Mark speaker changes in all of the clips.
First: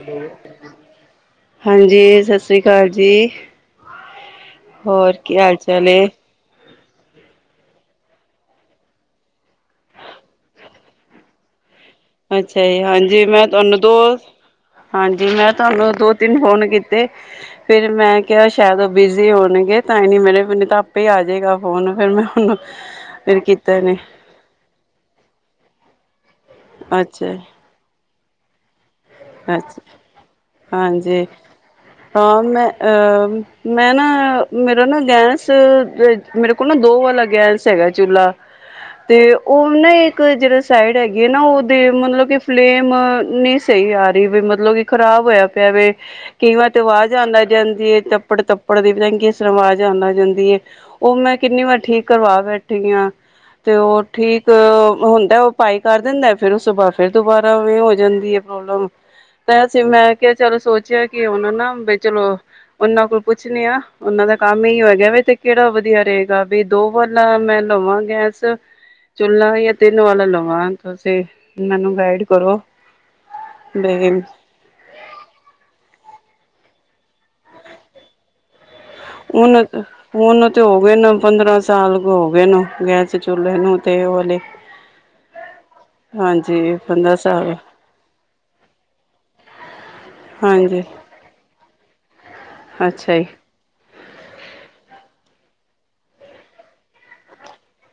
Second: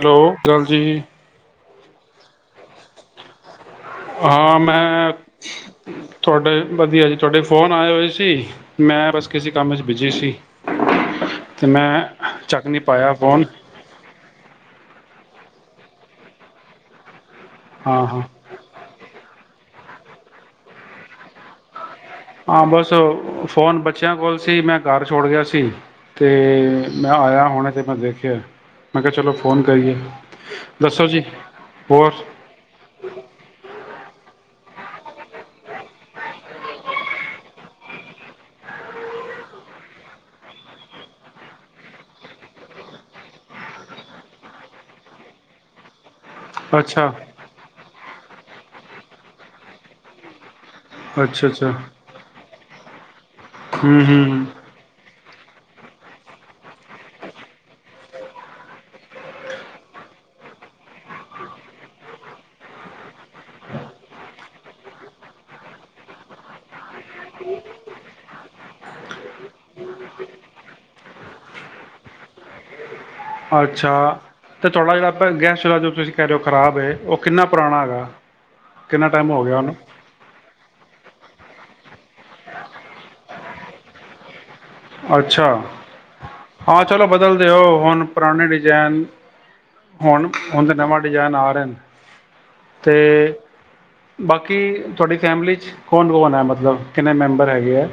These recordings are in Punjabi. Speaker 1: ਹੈਲੋ ਗੱਲ ਜੀ।
Speaker 2: ਹਾਂਜੀ, ਸਤ ਸ੍ਰੀ ਕਾਲ ਜੀ।
Speaker 1: ਹਾਂ ਮੈਂ,
Speaker 2: ਹੋਰ ਕੀ ਹਾਲ ਚਾਲ ਏ
Speaker 1: ਤੋਡੇ ਵਧੀਆ ਜੀ, ਤੋਡੇ ਫੋਨ ਆਏ ਹੋਏ ਸੀ ਮੈਂ ਬਸ ਕਿਸੇ ਕੰਮ 'ਚ ਬਿਜ਼ੀ ਸੀ। ਮੈਂ
Speaker 2: ਅੱਛਾ
Speaker 1: ਚੱਕ ਨਹੀਂ
Speaker 2: ਜੀ,
Speaker 1: ਪਾਇਆ
Speaker 2: ਹਾਂਜੀ
Speaker 1: ਫ਼ੋਨ
Speaker 2: ਮੈਂ ਤੁਵਾਨੂੰ ਦੋ--ਹਾਂਜੀ। ਜੀ ਮੈਂ ਤੁਵਾਨੂੰ ਦੋ-ਤਿੰਨ ਫੋਨ ਕੀਤੇ। ਫੇਰ
Speaker 1: ਹਾਂ
Speaker 2: ਮੈਂ
Speaker 1: ਹਾਂ
Speaker 2: ਕਿਆ ਸੈ਼ਦ ਔ ਬਿਜ਼ੀ ਹੋਣਗੇ। ਤਾਂ ਹੀ ਨੀ ਮਿਲੇ ਮੈਨੇ ਤਾਂ ਆਪੇ ਈ ਆ ਜੇਗਾ ਫੋਨ। ਫਿਰ ਮੈਂ ਉਹਨੂੰ
Speaker 1: ਹਾਂ ਬਸ
Speaker 2: ਫਿਰ
Speaker 1: ਫੋਨ
Speaker 2: ਕੀਤਾ ਨੇ
Speaker 1: ਬੱਚਿਆਂ ਕੋਲ ਸੀ ਮੈਂ ਘਰ ਛੋੜ ਗਿਆ ਸੀ। ਤੇ ਮੈਂ ਆਯਾ ਹੁਣ ਤੇ ਮੈਂ ਦੇਖ ਕਿ ਹੋਯੈ?
Speaker 2: ਅਛਾ।
Speaker 1: ਦੱਸੋ ਜੀ
Speaker 2: ਹਾਂਜੀ
Speaker 1: ਹੋਰ
Speaker 2: ਹਾਂ ਮੈਂ ਅਹ ਮੈਂ ਨਾ ਮੇਰਾ ਨਾ ਗੈਸ ਵੇਚ ਮੇਰੇ ਕੋਲ ਨਾ ਦੋ ਵਾਲਾ ਗੈਸ ਹੈਗਾ ਚੁਲਾ ਤੇ ਔ ਨਾ ਇੱਕ ਜੇੜਾ ਸਾਈਡ ਹੈਗੀ ਐ ਨਾ ਉਦੇ ਮਤਲਬ ਕਿ ਫਲੇਮ ਨੀ ਸਹੀ ਆ ਰ ਰੀ ਵੇ ਮਤਲਬ ਕਿ ਖ਼ਰਾਬ ਹੋਯਾ ਪਿਆ ਵੇ। ਕਈ ਵਾਰ ਤੇ
Speaker 1: ਅੱਛਾ
Speaker 2: ਵਾਜ਼ ਆਣ ਲਗ ਜਾਂਦੀ ਏ ਤਪ ਕੱਪੜ-ਤੱਪੜ ਦੀ ਪਤਾ ਨੀ ਕਿਸ ਤਰਾਂ ਵਾਜ਼ ਆਨ ਲਗ ਜਾਂਦੀ ਏ। ਓਹ ਮੈਂ
Speaker 1: ਅੱਛਾ
Speaker 2: ਕਿੰਨੀ
Speaker 1: ਅੱਛਾ
Speaker 2: ਵਾਰ ਠੀਕ ਕਰਵਾ ਬੈਠੀ ਆਂ। ਤੇ
Speaker 1: ਹੂੰ
Speaker 2: ਔ
Speaker 1: ਹੂੰ ਹੂੰ।
Speaker 2: ਠੀਕ ਹੁੰਦ ਤੈ ਔ ਪਾਈ ਕਰ ਦਿੰਦੈ ਫੇਰ ਉਸੋ ਬਾਦ ਫੇਰ ਦੁਬਾਰਾ ਔਵੇ ਹੋ ਜਾਂਦੀ ਏ, ਪ੍ਰੋਬਲਮ। ਕੈਸੀ ਮੈਂ ਕਿਆ ਚਲ ਸੋਚਿਆ ਕਿ ਹੁਣ ਨਾ ਬਈ ਚਲੋ ਉਨਾਂ ਕੋਲ ਪੁੱਛਣੇ ਆਂ ਉਨਾਂ ਦਾ ਕੰਮ ਅਈਔ ਹੈਗਾ ਵੇ ਤੇ ਕੇੜਾ ਵਧੀਆ ਰਹੇਗਾ ਬਈ ਦੋ ਵਾਲਾ ਮੈਂ ਲਵਾਂ ਗੈਸ ਚੁਲਾ ਯਾ ਤੇੰਨ ਵਾਲਾ ਲਵਾਂ, ਤੁਸੀਂ ਮੈਨੂੰ ਨੂੰ ਗਾਈਡ ਕਰੋ।
Speaker 1: ਅੱਛਾ।
Speaker 2: ਬਈ
Speaker 1: ਤੇ ਤੁਹਾਡਾ ਜੇੜਾ ਅ ਪੈਲਾ ਗੈਸ ਚੁਲਾ ਜੋ ਤੁਸੀਂ ਕੈ ਰੇ ਹੋ ਖ਼ਰਾਬ [unintelligible] ਓ ਕਿੰਨਾ ਪੁਰਾਣਾ ਹੈਗਾਐ।
Speaker 2: [unintelligible] ਸਾਲ ਕ ਹੋ ਗਏ ਨੂ, ਗੈਸ ਚੁੱਲੇ ਨੂੰ ਤੇ ਓ ਵਾਲੇ।
Speaker 1: ਅੱਛਾ,
Speaker 2: ਹਾਂਜੀ
Speaker 1: ਆ ਚਲੋ
Speaker 2: ਪੰਦਰਾਂ
Speaker 1: ਬਦਲਦੇ
Speaker 2: ਸਾਲ
Speaker 1: ਓ ਹੁਨ ਪਰਾਨਣੇ ਡਿਜੈਨ। ਹੋਨ, ਹੋਨ ਤੇ
Speaker 2: ਹਾਂਜੀ
Speaker 1: ਨਵ ਡਿਜੈਨ ਆ ਰੇਯਾ ਨ,
Speaker 2: ਅੱਛਾ ਜੀ
Speaker 1: ਤੇ ਬਾਕੀ ਤੁਆਡੀ ਫੈਮਲੀ ਚ ਕੌਨ, ਕੌਨ ਐ? ਮਤਲਬ ਕਿੰਨੇ ਮੈਂਬਰ ਹੈਗੇ ਐ?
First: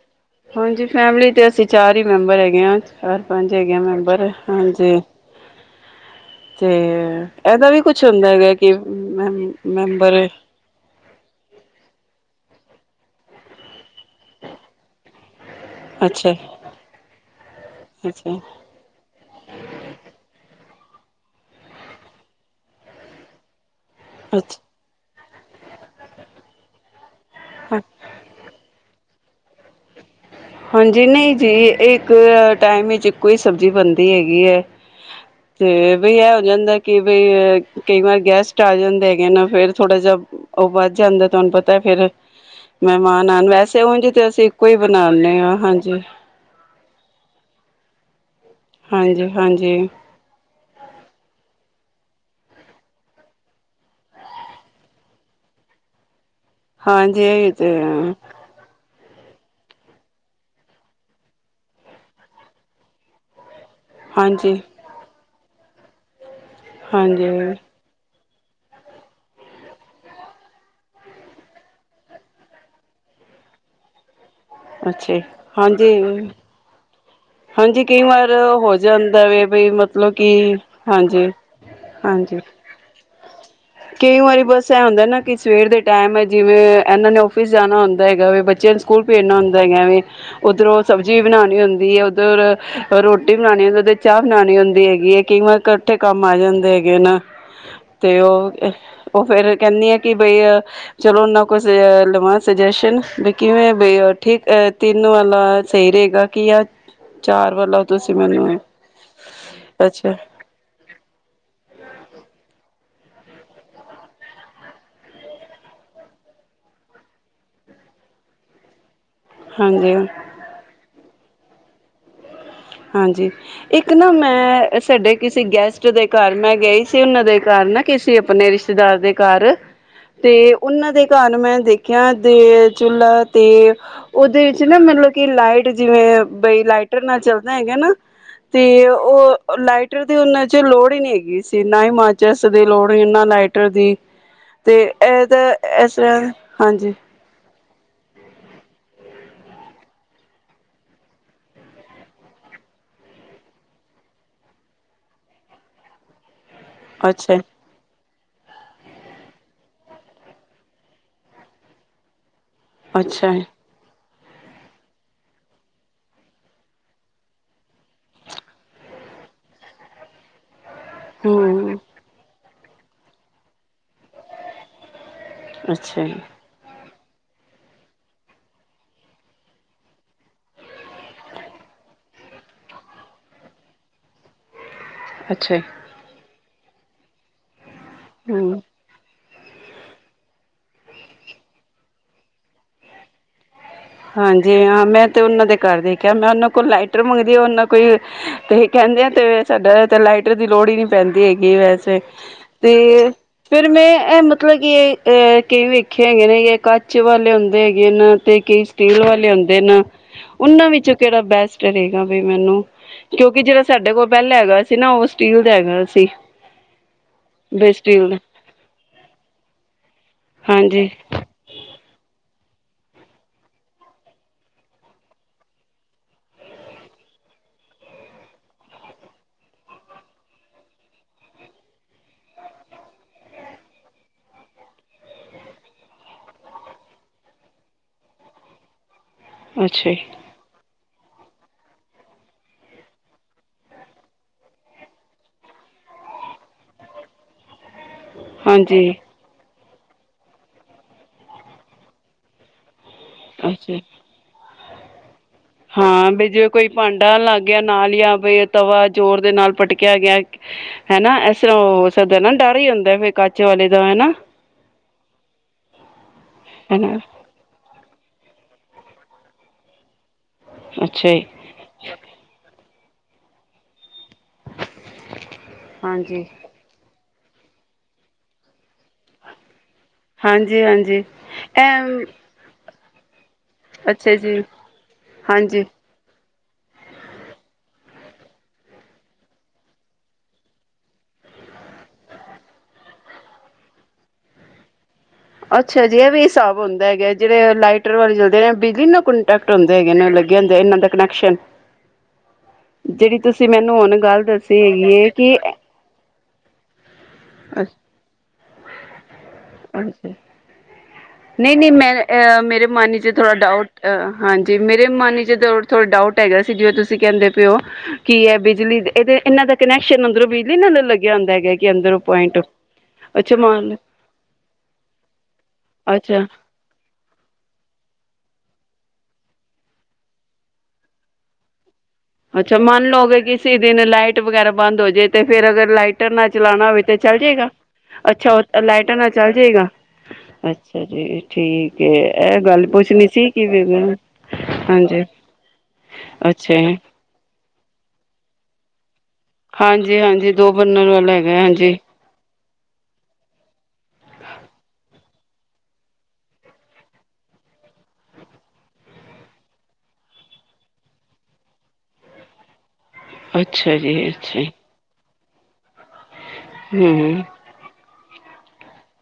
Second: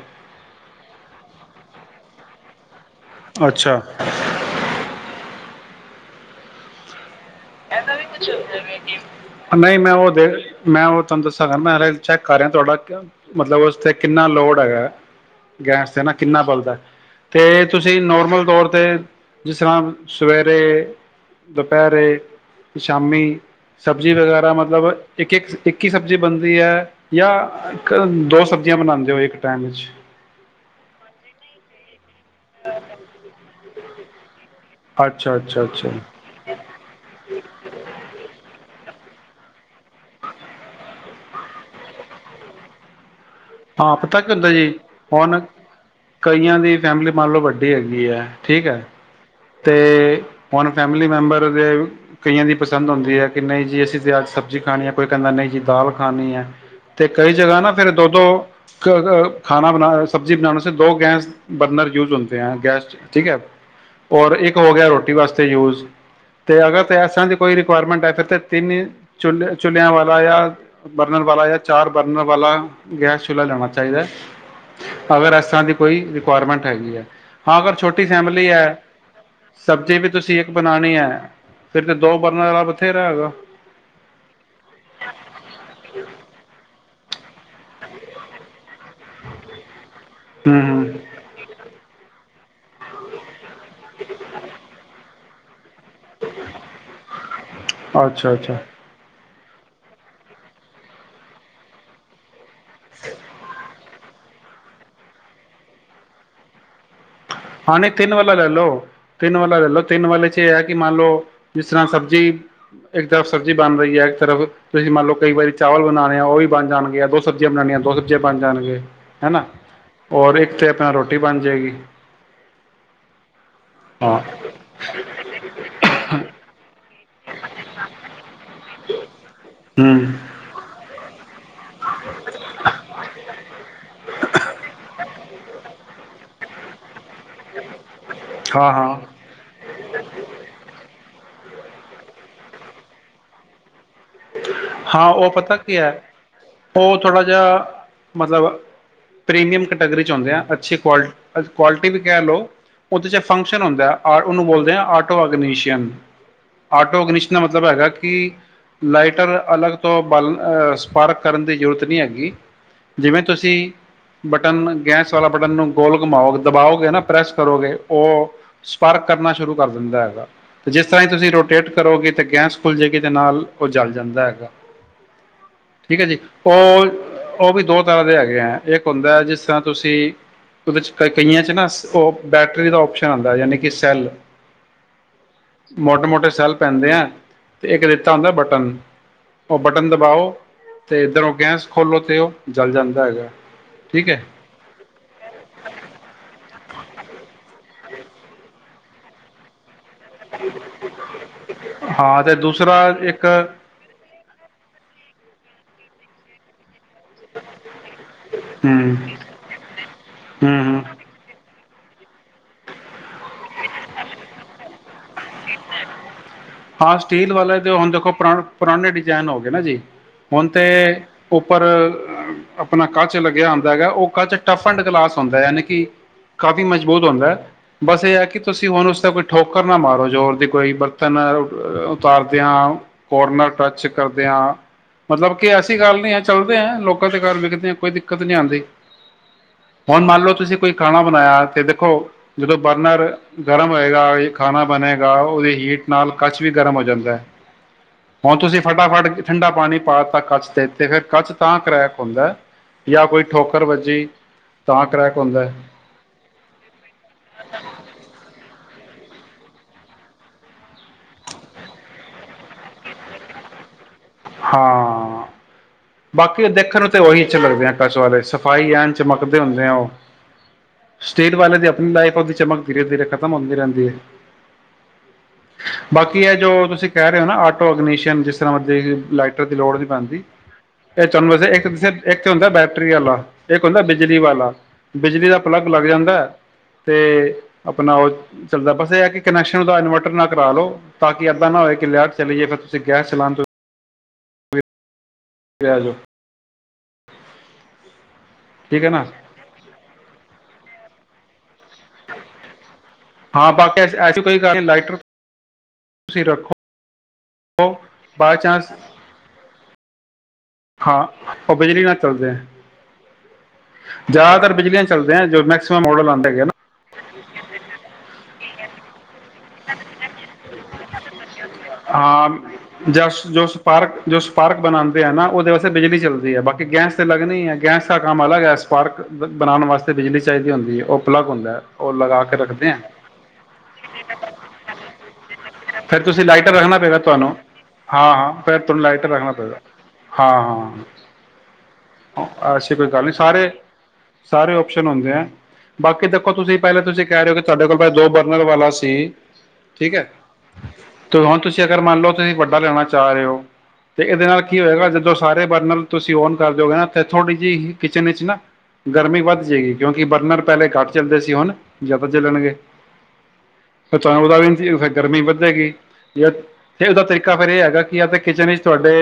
Speaker 2: ਹਾਂਜੀ, ਫੈਮਲੀ ਤੇ ਅਸੀਂ ਚਾਰ ਈ ਮੈਂਬਰ ਹੈਗੇ ਆਂ। ਚਾਰ, ਪੰਜ ਹੈਗੇ ਆਂ
Speaker 1: ਅੱਛਾ
Speaker 2: ਮੈਂਬਰ ਹਾਂਜੀ। ਤੇ ਐਦਾ ਵੀ ਕੁਛ ਹੁੰਦਾ ਹੈਗੈ ਕਿ ਮੈਮ
Speaker 1: ਨਹੀਂ, ਮੈਂ ਓਅ
Speaker 2: ਮੈਂਬਰ
Speaker 1: ਦੇ ਮੈਂ ਓਹ ਤਾਂਨ ਦੱਸਾਂ ਕਰ ਮੈਂ ਹ ਚੈੱਕ [unintelligible] ਮਤਲਬ ਉਸ ਤੇ ਕਿੰਨਾ ਲੋੜ ਹੈਗੈ। ਗੈਂਸ 'ਤੇ ਨਾ
Speaker 2: ਅੱਛਾ
Speaker 1: ਕਿੰਨਾ ਬਲਦੈ, ਤੇ ਤੁਸੀਂ
Speaker 2: ਅੱਛਾ
Speaker 1: ਨੋਰਮਲ ਤੋਰ ਤੇ ਜਿਸਰਾਂ ਸਵੇਰੇ ਦੁਪੈਰੇ, ਸ਼ਾਮੀ। ਸਬਜੀ ਵਗੈਰਾ
Speaker 2: ਅੱਛਾ
Speaker 1: ਮਤਲਬ ਏਕ, ਏਕ, ਇੱਕ ਈ ਸਬਜੀ ਬਨਦੀ ਐ? ਯਾ ਏਕ ਦੋ ਸਬਜੀਆਂ ਬਨਾਂਦੇ ਓ ਇ? [unintelligible]
Speaker 2: ਏ ਐ ਐ ਟਾਈਮ ਵਿੱਚ ਇੱਕੋ ਈ ਸਬਜੀ ਬਨਦੀ। ਤੇ ਹੈਗੀ ਹੈ
Speaker 1: ਅੱਛਾ ਅੱਛਾ ਅੱਛਾ
Speaker 2: ਤੇ ਬਈ ਐ ਹੋ ਜਾਂਦਾ, ਕਿ ਬਈ ਕ ਕਈ ਬਾਰ ਗੈਸਟ ਆ ਜਾਂਦੇ ਹੈਗੇ ਨਾ ਫੇਰ ਥੋੜਾ ਜਾ ਓ ਵੱਧ ਜਾਂਦੈ। ਤੁਆਨੂੰ ਪਤਾ ਫੇਰ ਮੈਅਮਾਨ ਨਾਲ ਵੈਸੇ
Speaker 1: ਹਾਂ
Speaker 2: ਓੰਜ
Speaker 1: ਪਤਾ ਕੀ
Speaker 2: ਅਸੀਂ
Speaker 1: ਹੁੰਦਾ
Speaker 2: ਇੱਕੋ
Speaker 1: ਜੀ
Speaker 2: ਈ ਬਨਾਦਨੇ
Speaker 1: ਹੁਣ
Speaker 2: ਆ। ਹਾਂਜੀ
Speaker 1: ਕਈਆਂ ਦੀ ਫੈਮਲੀ ਮੰਨ ਲੋ ਵੱਡੀ ਹੈਗੀ ਐ। ਠੀਕ ਐ।
Speaker 2: ਹਾਂਜੀ
Speaker 1: ਤੇ
Speaker 2: ਹਾਂਜੀ
Speaker 1: ਹੋਨ ਫੈਮਲੀ ਮੈਂਬਰ ਵੇ, ਕਈਆਂ ਦੀ ਪਸੰਦ ਹੋਂਦੀ ਐ, ਕੇ ਨਹੀਂ ਜੀ ਅਸੀਂ ਤਾਂ ਅੱਜ ਸਬਜੀ ਖਾਨੀ ਐ, ਕੋਈ ਕੈਂਦਾ ਨਈ ਜੀ ਦਾਲ ਖਾਨੀ ਐ। ਤੇ
Speaker 2: ਹਾਂਜੀ
Speaker 1: ਕਈ
Speaker 2: ਇਹ
Speaker 1: ਜਗਾ ਨਾ
Speaker 2: ਤੇ
Speaker 1: ਫੇਰ ਦੋ ਦੋ ਕ, ਗ ਖਾਨਾ ਬਨਾ ਸਬਜੀ ਬਨਾਨ ਵਾਸਤੇ, ਦੋ ਗੈਂਸ ਬਰਨਰ ਯੂਜ਼ ਹੋਤੈ ਐਂ ਗੈਸ ਠੀਕ ਐ। ਔਰ ਏਕ
Speaker 2: ਹਾਂਜੀ
Speaker 1: ਹੋ ਗੇਆ ਰੋਟੀ ਵਾਸਤੇ ਯੂਜ਼। [inaudible] ਤੇ ਅਗਰ ਤਾਂ ਐਸਾਂ
Speaker 2: ਹਾਂਜੀ
Speaker 1: ਦੀ ਕੋਈ ਰਿਕੁਆਇਰਮੈਂਟ ਹੈ। ਫਿਰ ਤਾਂ ਤਿੰਨੀ ਚੁ ਚੁਲੇ ਚੁ਼ਲੇਆਂ ਵਾਲਾ, ਯਾ ਬਰਨਰ ਵਾਲਾ ਯਾ ਚਾਰ ਬਰਨਰ ਵਾਲਾ ਗੈਸ ਚੁੱਲ੍ਹਾ ਲੈਣਾ ਚਾਈਦਾ ਐ।
Speaker 2: ਅੱਛਾ
Speaker 1: ਅਗਰ ਇਸ ਤਰ੍ਹਾਂ ਦੀ
Speaker 2: ਹਾਂਜੀ
Speaker 1: ਕੋਈ ਰਿਕੁਆਇਰਮੈਂਟ ਹੈਗੀ ਹੈ ਹਾਂ ਅਗਰ
Speaker 2: ਹਾਂਜੀ ਕਈ
Speaker 1: ਛੋਟੀ
Speaker 2: ਵਾਰ
Speaker 1: ਫੈਮਿਲੀ ਹੈ
Speaker 2: ਹੋ ਜਾਂਦਾ
Speaker 1: ਸਬਜ਼ੀ ਵੀ
Speaker 2: ਮਤਲਬ ਕਿ
Speaker 1: ਤੁਸੀਂ ਇੱਕ ਬਣਾਣੀ ਹੈ
Speaker 2: ਹਾਂਜੀ
Speaker 1: ਫਿਰ ਤੇ ਦੋ
Speaker 2: ਹਾਂਜੀ
Speaker 1: ਬਰਨਰ ਵਾਲਾ ਬਥੇਰਾ ਹੈਗਾ
Speaker 2: ਕਈ ਵਾਰੀ ਬਸ ਇਹ ਹੁੰਦਾ ਨਾ ਕਿ ਸਵੇਰ ਦੇ ਟਾਈਮ ਹੈ ਜਿਵੇਂ ਇਹਨਾਂ ਨੇ ਆਫਸ ਜਾਣਾ ਹੁੰਦਾ ਹੈਗਾ ਵੀ ਬੱਚਿਆਂ ਨੂੰ ਸਕੂਲ ਭੇਜਣਾ ਹੁੰਦਾ ਹੈਗਾ ਵੇ
Speaker 1: ਹੂੰ
Speaker 2: ਉੱਧਰੋਂ
Speaker 1: ਹੂੰ
Speaker 2: ਸਬਜ਼ੀ ਬਣਾਉਣੀ ਹੁੰਦੀ ਹੈ [unintelligible] ਰੋਟੀ ਬਣਾਉਣੀ ਹੁੰਦੀ ਤੇ ਚਾਹ ਬਣਾਉਣੀ ਹੁੰਦੀ ਹੈਗੀ ਹੈ ਕਿਵੇੈਂ ਕਰ ਇੱਥੇ ਕੰਮ ਆ ਜਾਂਦੇ ਹੈਗੇ ਨਾ ਤੇ
Speaker 1: ਅੱਛਾ ਅੱਛਾ
Speaker 2: ਉਹ ਉਹ ਫੇਰ ਕਹਿੰਦੀ ਆ ਕਿ ਬਈ ਚਲੋ ਓਹਨਾ ਕੋਲੋ ਲਵਾਂ ਸਜੈਸ਼ਨ ਵੀ ਕਿਵੇਂ ਬਈ ਠੀਕ ਅ ਤਿੰਨ ਵਾਲਾ ਸਹੀ ਰਹੇਗਾ ਕੀ ਆ ਚਾਰ
Speaker 1: ਹਾਂ
Speaker 2: ਵਾਲਾ
Speaker 1: ਨਹੀਂ ਤਿੰਨ
Speaker 2: ਤੁਸੀਂ
Speaker 1: ਵਾਲਾ ਲੈ
Speaker 2: ਮੈਨੂੰ
Speaker 1: ਲੋ ਤਿੰਨ ਵਾਲਾ ਲੈ ਲੈਲੋ ਤਿੰਨ
Speaker 2: ਅੱਛਾ
Speaker 1: ਵਾਲੇ ਚ ਇਹ ਹੈ ਕਿ ਮੰਨ ਲਓ ਜਿਸ ਤਰ੍ਹਾਂ ਸਬਜ਼ੀ ਇੱਕ ਤਰਫ ਸਬਜ਼ੀ ਬਣ ਰਹੀ ਹੈ ਇੱਕ ਤਰਫ ਤੁਸੀਂ ਮੰਨ ਲਓ ਕਈ ਵਾਰੀ ਚਾਵਲ ਬਣਾਉਣੇ ਆ ਉਹ ਵੀ ਬਣ ਜਾਣਗੇ ਆ ਦੋ ਸਬਜ਼ੀਆਂ ਬਣਾਉਣੀਆਂ ਦੋ ਸਬਜ਼ੀਆਂ ਬਣ ਜਾਣਗੇ ਹਨਾ
Speaker 2: ਹਾਂਜੀ
Speaker 1: ਹੋਰ ਇੱਕ ਤੇ ਆਪਣਾ ਰੋਟੀ ਰੋਟੀ ਬਣ ਜਾਏਗੀ
Speaker 2: ਹਾਂਜੀ ਇੱਕ ਨਾ
Speaker 1: ਹਾਂ
Speaker 2: ਮੈਂ ਸਾਡੇ ਕਿਸੇ ਗੈਸਟ ਦੇ ਘਰ ਮੈਂ ਗਈ ਉਹਨਾਂ ਦੇ ਘਰ ਨਾ ਕਿਸੇ ਆਪਣੇ ਰਿਸ਼ਤੇਦਾਰ ਦੇ ਘਰ
Speaker 1: ਹੂੰ
Speaker 2: ਤੇ ਉਹਨਾਂ ਦੇ ਘਰ ਮੈਂ ਦੇਖਿਆ ਤੇ ਚੁਲਾ ਤੇ ਉਹਦੇ ਵਿੱਚ ਨਾ ਮਤਲਬ ਕਿ ਲਾਈਟ ਜਿਵੇਂ ਬਈ ਲਾਈਟਰ ਨਾ ਚੱਲ ਨਹੀਂ ਹੈਗਾ ਨਾ
Speaker 1: ਹਾਂ
Speaker 2: ਤੇ
Speaker 1: ਹਾਂ
Speaker 2: ਉਹ ਲਾਈਟਰ ਦੀ ਉਹਨਾਂ ਚ ਲੋੜ ਹੀ ਨਹੀਂ ਨਾ ਹੀ ਮਾਚਸ ਦੀ ਲੋੜ ਸੀ ਨਾ ਲਾਈਟਰ ਦੀ ਤੇ
Speaker 1: ਹਾਂ
Speaker 2: ਇਹ
Speaker 1: ਉਹ
Speaker 2: ਤਾਂ
Speaker 1: ਪਤਾ ਕੀ ਹੈ
Speaker 2: ਇਸ ਤਰ੍ਹਾਂ ਹਾਂਜੀ
Speaker 1: ਉਹ ਥੋੜ੍ਹਾ ਜਿਹਾ ਮਤਲਬ ਪ੍ਰੀਮੀਅਮ ਕੈਟਾਗਰੀ ਚ ਆਉਂਦੇ ਆ ਅੱਛੀ ਕੁਆਲਟੀ ਵੀ ਕਹਿ ਲਓ ਉਹਦੇ ਚ ਫੰਕਸ਼ਨ ਹੁੰਦਾ ਹੈ ਉਹਨੂੰ ਬੋਲਦੇ ਆ ਆਟੋ ਅਗਨੀਸ਼ਿਨ ਆਟੋ ਅਗਨਿਸ਼ਿਨ
Speaker 2: ਅੱਛਾ
Speaker 1: ਦਾ ਮਤਲਬ ਹੈਗਾ [unintelligible] ਲਾਈਟਰ ਅਲੱਗ ਤੋਂ ਬਾਲ ਸਪਾਰਕ ਕਰਨ ਦੀ ਜ਼ਰੂਰਤ ਨਹੀਂ ਹੈਗੀ ਜਿਵੇਂ
Speaker 2: ਅੱਛਾ
Speaker 1: ਤੁਸੀਂ ਬਟਨ ਗੈਸ ਵਾਲਾ ਬਟਨ ਨੂੰ ਗੋਲ ਘੁਮਾਓ ਦਬਾਓਗੇ ਨਾ ਪ੍ਰੈਸ ਕਰੋਗੇ ਉਹ ਸਪਾਰਕ ਕਰਨਾ ਸ਼ੁਰੂ ਕਰ ਦਿੰਦਾ ਹੈਗਾ ਤੇ ਜਿਸ ਤਰ੍ਹਾਂ ਹੀ ਤੁਸੀਂ ਰੋਟੇਟ
Speaker 2: ਹਮ
Speaker 1: ਕਰੋਗੇ ਤਾਂ ਗੈਸ ਫੁਲ ਜਾਏਗੀ ਇਹਦੇ ਨਾਲ ਉਹ ਜਲ ਜਾਂਦਾ ਹੈਗਾ ਠੀਕ ਹੈ
Speaker 2: ਅੱਛਾ
Speaker 1: ਜੀ ਉਹ ਉਹ ਵੀ ਦੋ ਤਰ੍ਹਾਂ ਦੇ ਹੈਗੇ ਐ ਇੱਕ ਹੁੰਦਾ ਜਿਸ ਤਰ੍ਹਾਂ ਤੁਸੀਂ ਉਹਦੇ ਚ ' ਕਈਆਂ 'ਚ ਨਾ ਉਹ ਬੈਟਰੀ ਦਾ ਓਪਸ਼ਨ ਆਉਂਦਾ ਯਾਨੀ ਕਿ ਸੈੱਲ
Speaker 2: ਅੱਛਾ
Speaker 1: ਮੋਟੇ ਮੋਟੇ ਸੈਲ ਪੈਂਦੇ ਐ ਤੇ ਇੱਕ ਦਿੱਤਾ ਹੁੰਦਾ
Speaker 2: ਹਮ
Speaker 1: ਬਟਨ ਉਹ ਬਟਨ ਦਬਾਓ ਤੇ ਇੱਧਰੋਂ ਗੈਸ ਖੋਲੋ ਤੇ ਉਹ ਜਲ ਜਾਂਦਾ ਹੈਗਾ ਠੀਕ ਹੈ
Speaker 2: ਹਾਂਜੀ ਹਾਂ ਮੈਂ ਤੇ ਉਹਨਾਂ ਦੇ ਘਰ ਦੇ ਵੇਖਿਆ ਮੈਂ ਉਹਨਾਂ ਕੋਲ ਲਾਈਟਰ ਮੰਗਦੀ ਆ ਉਹਨਾਂ ਕੋਈ ਤੇ ਕਹਿੰਦੇ ਆ ਤੇ ਸਾਡਾ ਤਾਂ ਲਾਈਟਰ ਦੀ ਲੋੜ ਹੀ ਨਹੀਂ ਪੈਂਦੀ ਹੈਗੀ ਵੈਸੇ
Speaker 1: ਹਾਂ ਅਤੇ ਦੂਸਰਾ
Speaker 2: ਤੇ
Speaker 1: ਇੱਕ
Speaker 2: ਫਿਰ ਮੈਂ ਐ ਇਹ ਮਤਲਬ ਕਿ ਕਈ ਵੇਖੇ ਹੈਗੇ ਨੇ ਘੱਟ ਕੱਚੇ ਵਾਲੇ ਹੁੰਦੇ ਹੈਗੇ ਨਾ ਤੇ ਕਈ
Speaker 1: ਹਮ
Speaker 2: ਸਟੀਲ ਵਾਲੇ ਆਉਂਦੇ ਨਾ
Speaker 1: ਹਮ
Speaker 2: ਉਹਨਾਂ
Speaker 1: ਹਮ
Speaker 2: ਵਿੱਚੋਂ ਕਿਹੜਾ ਬੈਸਟ [unintelligible] ਵੀ ਮੈਨੂੰ ਕਿਉਂਕਿ ਜਿਹੜਾ ਸਾਡੇ ਕੋਲ ਪਹਿਲਾ ਹੈਗਾ ਸੀ ਨਾ ਉਸ
Speaker 1: ਹਾਂ ਸਟੀਲ ਵਾਲੇ ਤੇ
Speaker 2: ਬੇ
Speaker 1: ਹੁਣ
Speaker 2: ਸਟੀਲ
Speaker 1: ਦੇਖੋ
Speaker 2: ਦਾ
Speaker 1: ਪੁਰਾ ਪੁਰਾਣੇ ਡਿਜਾਇਨ ਹੋ ਗਏ ਨਾ ਜੀ ਹੁਣ ਤੇ
Speaker 2: ਹਾਂਜੀ
Speaker 1: ਉੱਪਰ ਅਪਣਾ ਕੱਚ ਲੱਗਿਆ ਹੁੰਦਾ ਹੈਗਾ ਉਹ ਕੱਚ ਟਫਐਂਡ ਗਲਾਸ ਹੁੰਦਾ ਹੈ ਯਾਨੀ ਕਿ ਕਾਫ਼ੀ ਮਜ਼ਬੂਤ ਹੁੰਦਾ ਐ ਬਸ ਇਹ ਹੈ ਕਿ ਤੁਸੀਂ ਉਸਤੇ ਕੋਈ ਠੋਕਰ ਨਾ ਮਾਰੋ ਜ਼ੋਰ ਦੀ ਕੋਈ ਬਰਤਨ ਉਤਾਰਦਿਆਂ ਕੋਰਨਰ ਟੱਚ ਕਰਦੇ ਆਂ ਮਤਲਬ ਕਿ ਐਸੀ ਗੱਲ ਨਹੀਂ ਹੈ ਚੱਲਦੇ ਆ ਲੋਕਾਂ ਦੇ ਘਰ ਵਿਕਦੇ ਆ ਕੋਈ ਦਿੱਕਤ ਨਹੀਂ ਆਉਂਦੀ
Speaker 2: ਅੱਛਾ ਜੀ
Speaker 1: ਹੁਣ ਮੰਨ ਲੋਓ ਤੁਸੀਂ ਕੋਈ ਖਾਣਾ ਬਣਾਇਆ ਤੇ ਦੇਖੋ ਜਦੋਂ ਬਰਨਰ ਗਰਮ ਹੋਏਗਾ ਖਾਣਾ ਬਣੇ ਉਹਦੀ ਹੀਟ ਨਾਲ ਕੱਚ ਵੀ ਗਰਮ ਹੋ ਜਾਂਦਾ ਐ ਹੁਣ ਤੁਸੀਂ
Speaker 2: ਹਾਂਜੀ
Speaker 1: ਫਟਾਫਟ ਠੰਡਾ ਪਾਣੀ ਪਾਤਾ ਕੱਚ ਤੇ ਤੇ ਫਿਰ ਕੱਚ ਤਾਂ ਕਰੈਕ ਹੁੰਦਾ ਏ ਜਾਂ ਕੋਈ ਠੋਕਰ
Speaker 2: ਅੱਛਾ
Speaker 1: ਵੱਜੀ ਤਾਂ ਕਰੈਕ ਹੁੰਦਾ
Speaker 2: ਹਾਂ ਬ ਜੇ ਕੋਈ ਭਾਂਡਾ ਲੱਗ ਗਿਆ ਨਾਲ ਜਾਂ ਫੇਰ ਤਵਾ ਜ਼ੋਰ ਦੇ ਨਾਲ ਪਟਕਿਆ ਗਿਆ ਹੈਨਾ ਇਸ ਤਰ੍ਹਾਂ ਹੋ ਸਕਦਾ ਨਾ ਡਰ ਹੀ ਹੁੰਦਾ ਫਿਰ ਕੱਚ ਵਾਲੇ ਦਾ ਹਨਾ
Speaker 1: ਹਾਂ ਬਾਕੀ ਉਹ ਦੇਖਣ ਨੂੰ
Speaker 2: ਹਨਾ
Speaker 1: ਤਾਂ ਉਹੀ ਅੱਛੇ ਲੱਗਦੇ ਆ ਕੱਚ ਵਾਲੇ ਸਫ਼ਾਈ ਐਨ ਚਮਕਦੇ ਹੁੰਦੇ ਆ ਉਹ
Speaker 2: ਅੱਛਾ ਜੀ
Speaker 1: ਸਟੇਟ ਵਾਲਿਆਂ ਦੀ ਆਪਣੀ ਲਾਈਫ ਉਹਦੀ ਚਮਕ ਧੀਰੇ ਧੀਰੇ ਖ਼ਤਮ ਹੁੰਦੀ ਰਹਿੰਦੀ ਹੈ ਬਾਕੀ
Speaker 2: ਹਾਂਜੀ
Speaker 1: ਹੈ ਜੋ ਤੁਸੀਂ ਕਹਿ ਰਹੇ ਹੋ ਨਾ ਆਟੋ ਅਗਨੀਸ਼ਨ ਜਿਸ ਤਰ੍ਹਾਂ ਤੇ ਲਾਈਟਰ ਦੀ ਲੋੜ ਨੀ ਪੈਂਦੀ।
Speaker 2: ਹਾਂਜੀ ਹਾਂਜੀ
Speaker 1: ਇਹ ਚੰਮਸੇ ਇਕ
Speaker 2: ਇਹ
Speaker 1: ਇਕ ਹੁੰਦਾ ਬੈ ਟ੍ਰੀ ਆਲਾ, ਇੱਕ ਹੁੰਦਾ
Speaker 2: ਅੱਛਾ
Speaker 1: ਬਿਜਲੀ
Speaker 2: ਜੀ
Speaker 1: ਵਾਲਾ ਬਿਜਲੀ ਦਾ
Speaker 2: ਹਾਂਜੀ
Speaker 1: ਪਲੱਗ ਲੱਗ ਜਾਂਦਾ ਤੇ, ਆਪਣਾ ਔ ਚੱਲਦਾ ਬਸ ਇਹ ਹੈ ਕਿ ਕਨੈਕਸ਼ਨ ਦਾ ਇਨਵਰਟਰ ਨਾ ਕਰਾ ਲਉ, ਤਾਂ ਕਿ ਇੱਦਾਂ ਨਾ ਹੋਵੇ ਕਿ ਲਾਈਟ ਚਲੀਏ ਫਿਰ ਤੁਸੀਂ ਗੈਸ ਚਲਾਣ ਤੋਂ ਰਹਿ
Speaker 2: ਅੱਛਾ
Speaker 1: ਜਾਓ
Speaker 2: ਜੀ ਇਹ ਵੀ ਹਿਸਾਬ ਹੁੰਦਾ ਹੈਗਾ, ਜਿਹੜੇ ਲਾਈਟਰ ਵਾਲੇ ਚਲਦੇ
Speaker 1: ਠੀਕ ਹੈ
Speaker 2: ਬਿਜਲੀ
Speaker 1: ਨਾ
Speaker 2: ਕੰਟੈਕਟ ਹੁੰਦੇ ਹੈਗੇ ਨੇ ਲੱਗੇ ਹੁੰਦੇ ਇਹਨਾ ਦਾ ਕਨੈਕਸ਼ਨ ਜਿਹੜੀ ਤੁਸੀਂ
Speaker 1: ਹਾਂ
Speaker 2: ਮੈਨੂੰ
Speaker 1: ਬਾਕੀ ਐਸ-
Speaker 2: ਹੁਣ
Speaker 1: ਐਸੀ
Speaker 2: ਗੱਲ
Speaker 1: ਕੋਈ
Speaker 2: ਦੱਸੀ
Speaker 1: ਨਹੀਂ
Speaker 2: ਹੈਗੀ
Speaker 1: ਲਾਈਟਰ
Speaker 2: ਹੈ ਕਿ
Speaker 1: ਹੋ ਬਾਏ ਚਾਂਸ [unintelligible] ਹਾਂ ਉਹ
Speaker 2: ਨਹੀਂ-ਨਹੀਂ,
Speaker 1: ਬਿਜਲੀ
Speaker 2: ਮੈਂ
Speaker 1: ਨਾਲ ਚੱਲਦੇ
Speaker 2: ਅ
Speaker 1: ਹੈ
Speaker 2: ਮੇਰੇ ਮਨ ਚ ਥੋੜਾ ਡਾਊਟ
Speaker 1: ਜ਼ਿਆਦਾਤਰ
Speaker 2: ਹਾਂਜੀ
Speaker 1: ਬਿਜਲੀ ਨਾਲ
Speaker 2: ਮੇਰੇ
Speaker 1: ਚੱਲਦੇ
Speaker 2: ਮਨ
Speaker 1: ਹੈ
Speaker 2: ਚ
Speaker 1: ਜੋ
Speaker 2: ਥੋੜਾ
Speaker 1: ਮੈਕਸਿਮਮ ਮਾਡਲ
Speaker 2: ਡਾਊਟ
Speaker 1: ਆਉਂਦੇ
Speaker 2: ਹੈਗਾ
Speaker 1: ਹੈਗੇ
Speaker 2: ਸੀ ਜਿਵੇਂ ਤੁਸੀਂ ਕਹਿੰਦੇ ਪਏ ਔ। ਕੀ ਹੈ ਬਿਜਲੀ ਇਹਦੇ ਇਹਨਾਂ ਦਾ ਕਨੈਕਸ਼ਨ ਅੰਦਰੋਂ ਬਿਜਲੀ ਨਾਲ ਲੱਗਿਆ ਹੁੰਦਾ ਹੈਗਾ ਐ।
Speaker 1: ਹਾਂ ਜਸ਼ ਜੋਸ਼
Speaker 2: ਲਓ
Speaker 1: ਪਾਰਕ ਜੋ ਪਾਰਕ ਬਣਾਦੇ ਨਾ ਉਹਦੇ ਵਾਸਤੇ ਬਿਜਲੀ
Speaker 2: ਅੱਛਾ
Speaker 1: ਚੱਲਦੀ ਹੈ, ਬਾਕੀ ਗੈਸ ਤੇ ਲੱਗਣੀ ਐ ਗੈਸ ਦਾ ਕੰਮ ਅਲਗ ਪਲ ਸਪਾਰਕ ਬਣਾਣ ਵਾਸਤੇ ਬਿਜਲੀ ਚਾਹੀਦੀ ਹੁੰਦੀ ਹੈ, ਉਹ ਪਲੱਗ ਹੁੰਦਾ ਹੈ। ਉਹ ਲਗਾ ਕੇ
Speaker 2: ਅੱਛਾ
Speaker 1: ਰੱਖਦੇ
Speaker 2: ਮੰਨ ਲਓਗੇ, ਕਿਸੇ ਦਿਨ ਲਾਈਟ ਵਗੈਰਾ ਬੰਦ ਹੋ ਜਾਏ ਤੇ ਫੇਰ ਅਗਰ
Speaker 1: ਫਿਰ
Speaker 2: ਲਾਈਟਰ
Speaker 1: ਤੁਸੀਂ
Speaker 2: ਨਾ ਚਲਾ ਪੁਣਾ
Speaker 1: ਰੱਖਣਾ
Speaker 2: ਹੋਵੇ ਤੇ
Speaker 1: ਪਏਗਾ
Speaker 2: ਚੱਲ
Speaker 1: ਤੁਹਾਨੂੰ।
Speaker 2: ਜਾਏਗਾ,
Speaker 1: ਹਾਂ ਹਾਂ
Speaker 2: ਅੱਛਾ
Speaker 1: ਫਿਰ ਤੁਹਾਨੂੰ
Speaker 2: ਲਾਈਟਰ ਨਾਲ
Speaker 1: ਰੱਖਣਾ
Speaker 2: ਚੱਲ
Speaker 1: ਪਏਗਾ।
Speaker 2: ਜਾਏਗਾ
Speaker 1: ਹਾਂ
Speaker 2: ਅੱਛਾ ਜੀ ਠੀਕ ਇਹ
Speaker 1: ਹਾਂ
Speaker 2: ਗੱਲ
Speaker 1: ਐਸੀ ਕੋਈ
Speaker 2: ਪੁੱਛਣੀ
Speaker 1: ਨਹੀਂ,
Speaker 2: ਸੀ ਕਿ
Speaker 1: ਸਾਰੇ ਸਾਰੇ ਓਪਸ਼ਨ
Speaker 2: ਹਾਂਜੀ
Speaker 1: ਹੁੰਦੇ ਹੈ। ਬਾਕੀ ਦੇਖੋ,
Speaker 2: ਅੱਛਾ
Speaker 1: ਤੁਸੀਂ
Speaker 2: ਜੀ
Speaker 1: ਪਹਿਲੇ ਤੁਸੀਂ ਕਹਿ ਰਹੇ ਹੋ ਕਿ ਤੁਹਾਡੇ ਕੋਲ ਦੋ ਬਰਨਰ ਵਾਲਾ ਸੀ। ਠੀਕ
Speaker 2: ਹਾਂਜੀ
Speaker 1: ਹੈ।
Speaker 2: ਹਾਂਜੀ ਦੋ ਬਣਨਰ ਵਾਲਾ
Speaker 1: ਤੇ
Speaker 2: ਹੈ।
Speaker 1: ਹੁਣ ਤੁਸੀਂ ਅਗਰ ਮੰਨ ਲਓ। ਤੁਸੀਂ ਵੱਡਾ ਲੈਣਿਆਣਾ ਚਾਹ ਰਹੇ ਹੋ ਤੇ ਇਹਦੇ ਨਾਲ ਕੀ ਹੋਏਗਾ ਜਦੋਂ ਸਾਰੇ ਬਰਨਰ ਤੁਸੀਂ ਓਨ ਕਰ ਦਿਓਗੇ ਨਾ ਥੋੜ੍ਹੀ ਜਿਹੀ ਕਿਚਨ ਵਿੱਚ ਨਾ ਗਰਮੀ ਵੱਧ ਜਾਏਗੀ, ਕਿਉਂਕਿ ਬਰਨਰ ਪਹਿਲੇ ਘੱਟ ਚੱਲਦੇ ਸੀ ਹੁਣ ਜ਼ਿਆਦਾ ਚੱਲਣਗੇ।
Speaker 2: ਅੱਛਾ ਜੀ
Speaker 1: ਪਚਾਤਾ
Speaker 2: ਅੱਛਾ ਜੀ
Speaker 1: ਵੀ ਦੀ ਗਰਮੀ ਵ ਗੀ ਉਹਦਾ
Speaker 2: ਹੂੰ
Speaker 1: ਤਰੀਕਾ ਫੇਰ ਇਹ ਹੈਗਾ ਕਿ ਕਿਚਨ ਵਿੱਚ ਤੁਹਾਡੇ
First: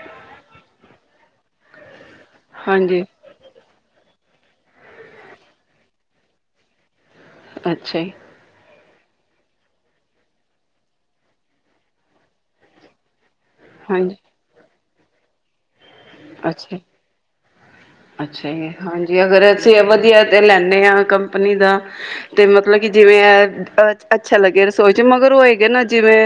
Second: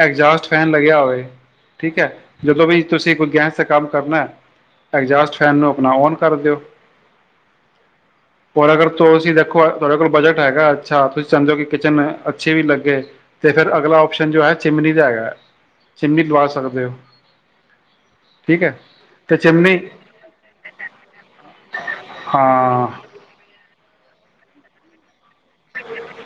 Speaker 1: ਐਗਜਾਸਟ ਫੈਨ ਲੱਗਿਆ ਹੋਵੇ ਠੀਕ ਹੈ। ਜਦੋਂ ਵੀ
Speaker 2: ਹਾਂਜੀ
Speaker 1: ਤੁਸੀਂ ਕੋਈ ਗੈਸ ਕੰਮ ਕਰਨਾ ਐਗਜਾਸਟ ਫੈਨ ਨੂੰ ਆਪਣਾ ਔਨ ਕਰ ਦਿਓ।
Speaker 2: ਅੱਛਾ ਜੀ,
Speaker 1: ਹੋਰ ਅਗਰ ਤੁਸੀਂ ਦੇਖੋ ਤੁਹਾਡੇ ਕੋਲ ਬਜਟ ਹੈਗਾ ਅੱਛਾ ਤੁਸੀਂ ਸਮਝੋ ਕਿ ਕਿਚਨ ਅੱਛੇ ਵੀ ਲੱਗੇ। ਤੇ ਫਿਰ ਅਗਲਾ
Speaker 2: ਹਾਂਜੀ
Speaker 1: ਓਪਸ਼ਨ ਜੋ ਹੈ। ਚਿਮਨੀ ਦਾ ਹੈਗਾ। ਚਿਮਨੀ ਲਵਾ
Speaker 2: ਅੱਛਾ
Speaker 1: ਸਕਦੇ ਹੋ
Speaker 2: ਅੱਛਾ
Speaker 1: ਠੀਕ ਹੈ
Speaker 2: ਹਾਂਜੀ
Speaker 1: ਤੇ
Speaker 2: ਅਗਰ ਅਸੀ
Speaker 1: ਚਿਮਨੀ
Speaker 2: ਵਧੀਆ ਤੇ ਲੈਦੇ ਆ ਕੰਪਨੀ ਦਾ ਤੇ ਮਤਲਬ ਕੀ
Speaker 1: ਹਾਂ
Speaker 2: ਜਿਵੇਂ ਆ ਅੱਛਾ ਲੱਗਿਆ ਰਸੋਈ ਚ ਮਗਰ ਹੋਏਗੇ ਨਾ ਜਿਵੇਂ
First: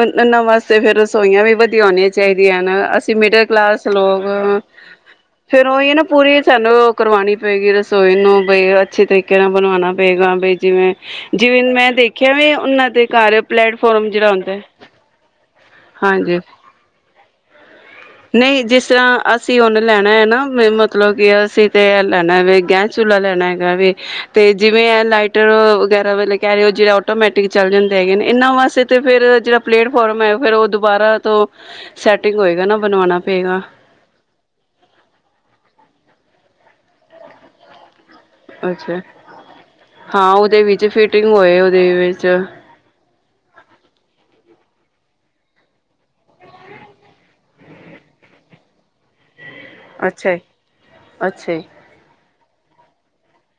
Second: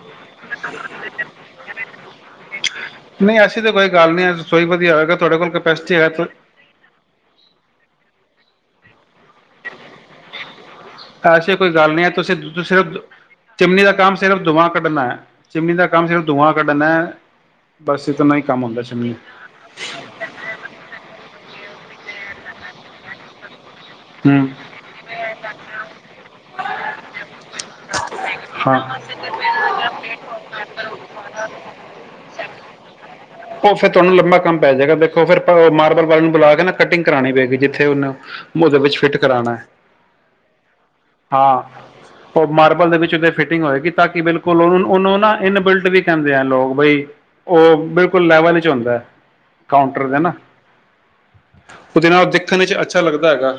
Speaker 2: ਇਹਨਾ ਵਾਸਤੇ ਫੇਰ ਰਸੋਈਆਂ ਵੀ ਵੱਡੀਆਂ ਹੋਣੀਆ ਚਾਹੀਦੀ ਆ ਨਾ [inaudible] ਅਸੀਂ
Speaker 1: ਨਹੀਂ
Speaker 2: ਮਿਡਲ
Speaker 1: ਐਸੀ ਤਾਂ
Speaker 2: ਕਲਾਸ
Speaker 1: ਕੋਈ ਗੱਲ
Speaker 2: ਲੋਕ
Speaker 1: ਨਹੀਂ ਹੈ, ਰਸੋਈ ਵਧੀਆ ਹੋਏਗਾ ਤੁਹਾਡੇ ਕੋਲ
Speaker 2: ਫੇਰ ਉਹੀ ਹੈ
Speaker 1: ਕਪੈਸਿਟੀ
Speaker 2: ਨਾ
Speaker 1: ਤਾਂ
Speaker 2: ਪੂਰੀ ਸਾਨੂੰ ਕਰਵਾਉਣੀ ਪਏਗੀ ਰਸੋਈ ਨੂੰ ਅੱਛੇ ਤਰੀਕੇ ਨਾਲ ਬਣਵਾਉਣਾ ਪਏਗਾ ਜਿਵੇਂ
Speaker 1: ਐਸੀ
Speaker 2: ਜਿਵੇਂ
Speaker 1: ਕੋਈ
Speaker 2: ਮੈਂ
Speaker 1: ਗੱਲ ਨਹੀਂ ਹੈ
Speaker 2: ਦੇਖਿਆ ਵੀ
Speaker 1: ਤੁਸੀਂ
Speaker 2: ਉਹਨਾਂ
Speaker 1: ਸਿਰਫ
Speaker 2: ਦੇ ਘਰ
Speaker 1: ਚਿਮਨੀ ਦਾ
Speaker 2: ਪਲੇੈਟਫਾਰਮ
Speaker 1: ਕੰਮ
Speaker 2: ਜਿਹੜਾ
Speaker 1: ਸਿਰਫ
Speaker 2: ਹੁੰਦਾ
Speaker 1: ਧੂੰਆਂ ਕੱਢਣਾ ਹੈ ਚਿਮਨੀ ਦਾ ਕੰਮ ਸਿਰਫ
Speaker 2: ਹਾਂਜੀ
Speaker 1: ਧੂੰਆਂ ਕੱਢਣਾ ਹੈ ਬਸ ਇਤਨਾ ਹੀ ਕੰਮ
Speaker 2: ਨਹੀਂ
Speaker 1: ਹੁੰਦਾ
Speaker 2: ਜਿਸ
Speaker 1: ਚਿਮਨੀ
Speaker 2: ਤਰ੍ਹਾਂ ਅਸੀਂ ਹੁਣ ਲੈਣਾ ਹੈ ਨਾ ਮਤਲਬ ਕੀ ਅਸੀਂ ਤੇ ਲੈਣਾ ਵੇ ਗੈਸ ਚੁਲਾ ਲੈਣਾ ਏ ਵੀ
Speaker 1: ਹੂੰ
Speaker 2: ਤੇ ਜਿਵੇਂ ਲਾਈਟਰ ਵਗੈਰਾ ਬਾਰੇ ਕਹਿ ਰਹੇ ਹੋ ਜਿਹੜੇ ਆਟੋਮੈਟਿਕ ਚੱਲ ਜਾਂਦੇ ਹੈਗੇ ਨੇ ਇਹਨਾਂ
Speaker 1: ਹਾਂ
Speaker 2: ਵਾਸਤੇ ਤੇ ਫਿਰ ਜਿਹੜਾ ਪਲੇਟਫਾਰਮ ਹੈ ਫਿਰ ਦੁਬਾਰਾ ਤੋਂ ਸੈਟਿੰਗ ਹੋਏਗਾ ਨਾ ਬਣਾਉਣਾ
Speaker 1: ਉਹ ਫਿਰ ਤੁਹਾਨੂੰ ਲੰਬਾ ਕੰਮ ਪੈ ਜਾਏਗਾ ਦੇਖੋ ਫਿਰ ਉਹ ਮਾਰਬਲ ਵਾਲੇ ਨੂੰ ਬੁਲਾ ਕੇ ਨਾ ਕਟਿੰਗ ਕਰਾਉਣੀ ਪਏਗੀ ਜਿੱਥੇ ਉਹਨੂੰ ਉਹਦੇ ਵਿੱਚ
Speaker 2: ਅੱਛਾ
Speaker 1: ਫਿੱਟ ਕਰਾਉਣਾ ਹੈ
Speaker 2: ਹਾਂ ਉਹਦੇ ਵਿੱਚ ਫਿਟਿੰਗ ਹੋਏ
Speaker 1: ਹਾਂ
Speaker 2: ਉਹਦੇ ਵਿੱਚ
Speaker 1: ਉਹ ਮਾਰਬਲ ਦੇ ਵਿੱਚ ਉਹਦੇ ਫਿਟਿੰਗ ਹੋਏਗੀ ਤਾਂ ਕਿ ਬਿਲਕੁਲ ਬਿਲਕੁਲ ਉਹਨੂੰ ਨਾ ਇਨਬਿਲਟ ਵੀ ਕਹਿੰਦੇ ਆ ਲੋਕ ਬਈ ਉਹ ਬਿਲਕੁਲ ਲੈਵਲ 'ਚ ਹੁੰਦਾ ਕਾਊਂਟਰ ਦੇ ਨਾ
Speaker 2: ਅੱਛਾ ਜੀ, ਅੱਛਾ ਜੀ।
Speaker 1: ਉਹਦੇ ਨਾਲ ਦੇਖਣ ਚ ਅੱਛਾ ਲੱਗਦਾ ਹੈਗਾ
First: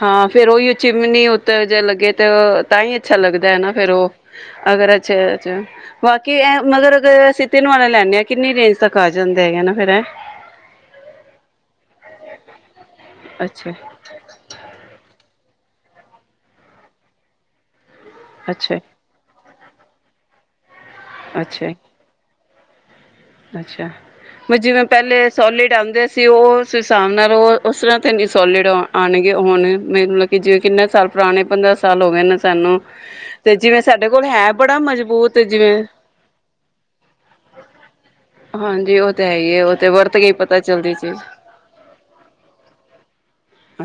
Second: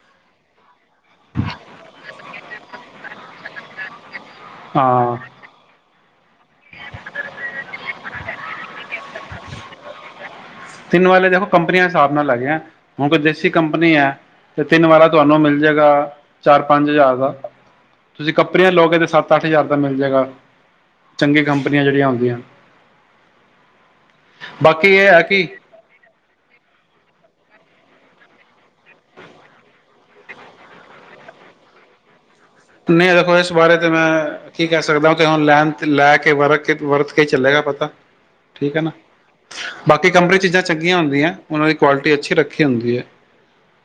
Speaker 2: ਹਾਂ ਫੇਰ ਉਹੀ ਚਿਮਨੀ ਉੱਤੇ ਜੇ ਲੱਗੇ ਤੇ ਤਾਂ ਹੀ ਅੱਛਾ ਲੱਗਦਾ ਹਨ ਨਾ ਫੇਰ ਉਹ ਅਗਰ ਅੱਛਾ
Speaker 1: ਹਾਂ
Speaker 2: ਅੱਛਾ ਬਾਕੀ ਮਗਰ ਅਰ ਅਸੀਂ ਤਿੰਨ ਵਾਲਾ ਲੈਣੇ ਆ ਕਿੰਨੀ ਰੇਂਜ ਤੱਕ ਜਾਂਦੇ ਹੈਗੇ ਨਾ ਫਿਰ ਏ
Speaker 1: ਤਿੰਨ ਵਾਲੇ ਦੇਖੋ ਕੰਪਨੀਆਂ ਹਿਸਾਬ ਨਾਲ ਹੈਗੇ ਹੁਣ ਕੋਈ ਦੇਸੀ
Speaker 2: ਅੱਛਾ
Speaker 1: ਕੰਪਨੀ ਹੈ ਤੇ ਤਿੰਨ ਵਾਲਾ ਤੁਹਾਨੂੰ ਮਿਲ ਜਾਏਗਾ ਚਾਰ ਪੰਜ ਹਜ਼ਾਰ ਦਾ ਤੁਸੀਂ ਕੰਪਨੀ ਵਾਲਾ
Speaker 2: ਅੱਛਾ
Speaker 1: ਲਓਗੇ ਤੇ ਸੱਤ ਅੱਠ ਹਜ਼ਾਰ ਦਾ ਮਿਲ ਜਾਏਗਾ ਚੰਗੇ
Speaker 2: ਅੱਛਾ
Speaker 1: ਕੰਪਨੀਆਂ ਜਿਹੜੀਆਂ ਆਉਂਦੀਆਂ
Speaker 2: ਅੱਛਾ ਮੈ ਜਿਵੇਂ
Speaker 1: ਇਹ ਹੈ
Speaker 2: ਪਹਿਲੇ
Speaker 1: ਕਿ
Speaker 2: ਸੋਲਿਡ ਆਉਂਦੇ ਸੀ ਉਹ ਉਸ ਹਿਸਾਬ ਨਾਲ ਉਹ ਉਸ ਤਰ੍ਹਾਂ ਤੇ ਨੀ ਸੋਲਿਡ ਆਉਣਗੇ ਹੁਣ ਮਤਲਬ ਕਿ ਜਿਵੇਂ ਕਿੰਨੇ ਸਾਲ ਪੁਰਾਣੇ ਪੰਦਰਾਂ ਸਾਲ ਹੋ ਗਏ ਸਾਨੂੰ
Speaker 1: ਨਹੀਂ ਦੇਖੋ ਇਸ ਬਾਰੇ
Speaker 2: ਜਿਵੇਂ
Speaker 1: ਤੇ ਮੈਂ
Speaker 2: ਸਾਡੇ ਕੋਲ ਹੈ
Speaker 1: ਕੀ
Speaker 2: ਬੜਾ
Speaker 1: ਕਹਿ ਸਕਦਾ ਕਿ
Speaker 2: ਮਜ਼ਬੂਤ
Speaker 1: ਹੁਣ ਲੈਣ
Speaker 2: ਜਿਵੇਂ
Speaker 1: ਲੈ ਕੇ ਵਰ ਕੇ ਵਰਤ ਕੇ ਹੀ ਚੱਲੇਗਾ ਪਤਾ ਠੀਕ ਹੈ ਨਾ
Speaker 2: ਹਾਂਜੀ ਉਹ ਤਾਂ ਹੈ ਹੀ ਹੈ ਉਹ ਤੇ
Speaker 1: ਬਾਕੀ
Speaker 2: ਵਰਤ ਕੇ ਹੀ
Speaker 1: ਕਮਰੇ
Speaker 2: ਪਤਾ
Speaker 1: ਚੀਜ਼ਾਂ
Speaker 2: ਚੱਲਦੀ
Speaker 1: ਚੰਗੀਆਂ
Speaker 2: ਚੀਜ਼
Speaker 1: ਹੁੰਦੀਆਂ ਉਹਨਾਂ ਦੀ ਕੁਆਲਿਟੀ ਅੱਛੀ ਰੱਖੀ ਹੁੰਦੀ ਹੈ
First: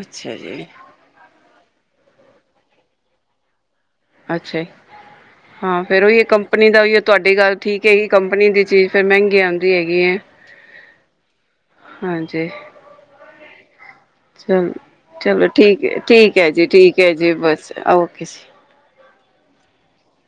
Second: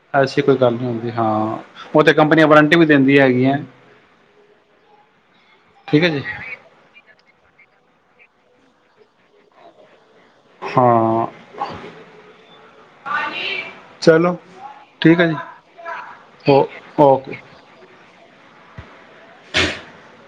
Speaker 2: ਅੱਛਾ
Speaker 1: ਐਸੀ ਕੋਈ
Speaker 2: ਜੀ
Speaker 1: ਗੱਲ ਨਹੀਂ ਹੁੰਦੀ ਹਾਂ ਉਹ ਤੇ ਕੰਪਨੀਆਂ ਵਾਰੰਟੀ ਵੀ ਦਿੰਦੀ ਹੈਗੀਆਂ
Speaker 2: ਅੱਛਾ ਜੀ ਹਾਂ
Speaker 1: ਠੀਕ
Speaker 2: ਫੇਰ
Speaker 1: ਹੈ ਜੀ
Speaker 2: ਉਹੀ ਕੰਪਨੀ ਦਾ ਤੁਹਾਡੀ ਗੱਲ ਠੀਕ, ਕਿਈ ਕੰਪਨੀ ਦੀ ਚੀਜ਼ ਫਿਰ ਮਹਿੰਗੀ ਆਦੀ ਹੈਗੀ ਐ।
Speaker 1: ਹਾਂ
Speaker 2: ਹਾਂਜੀ
Speaker 1: ਚਲੋ
Speaker 2: ਚਲ
Speaker 1: ਠੀਕ ਹੈ
Speaker 2: ਚਲੋ
Speaker 1: ਜੀ
Speaker 2: ਠੀਕ ਹੈ, ਠੀਕ ਹੈ
Speaker 1: ਓ
Speaker 2: ਜੀ ਠੀਕ ਹੈ ਜੀ
Speaker 1: ਓਕੇ
Speaker 2: ਬਸ ਓ [unintelligible]
Speaker 1: [inaudible]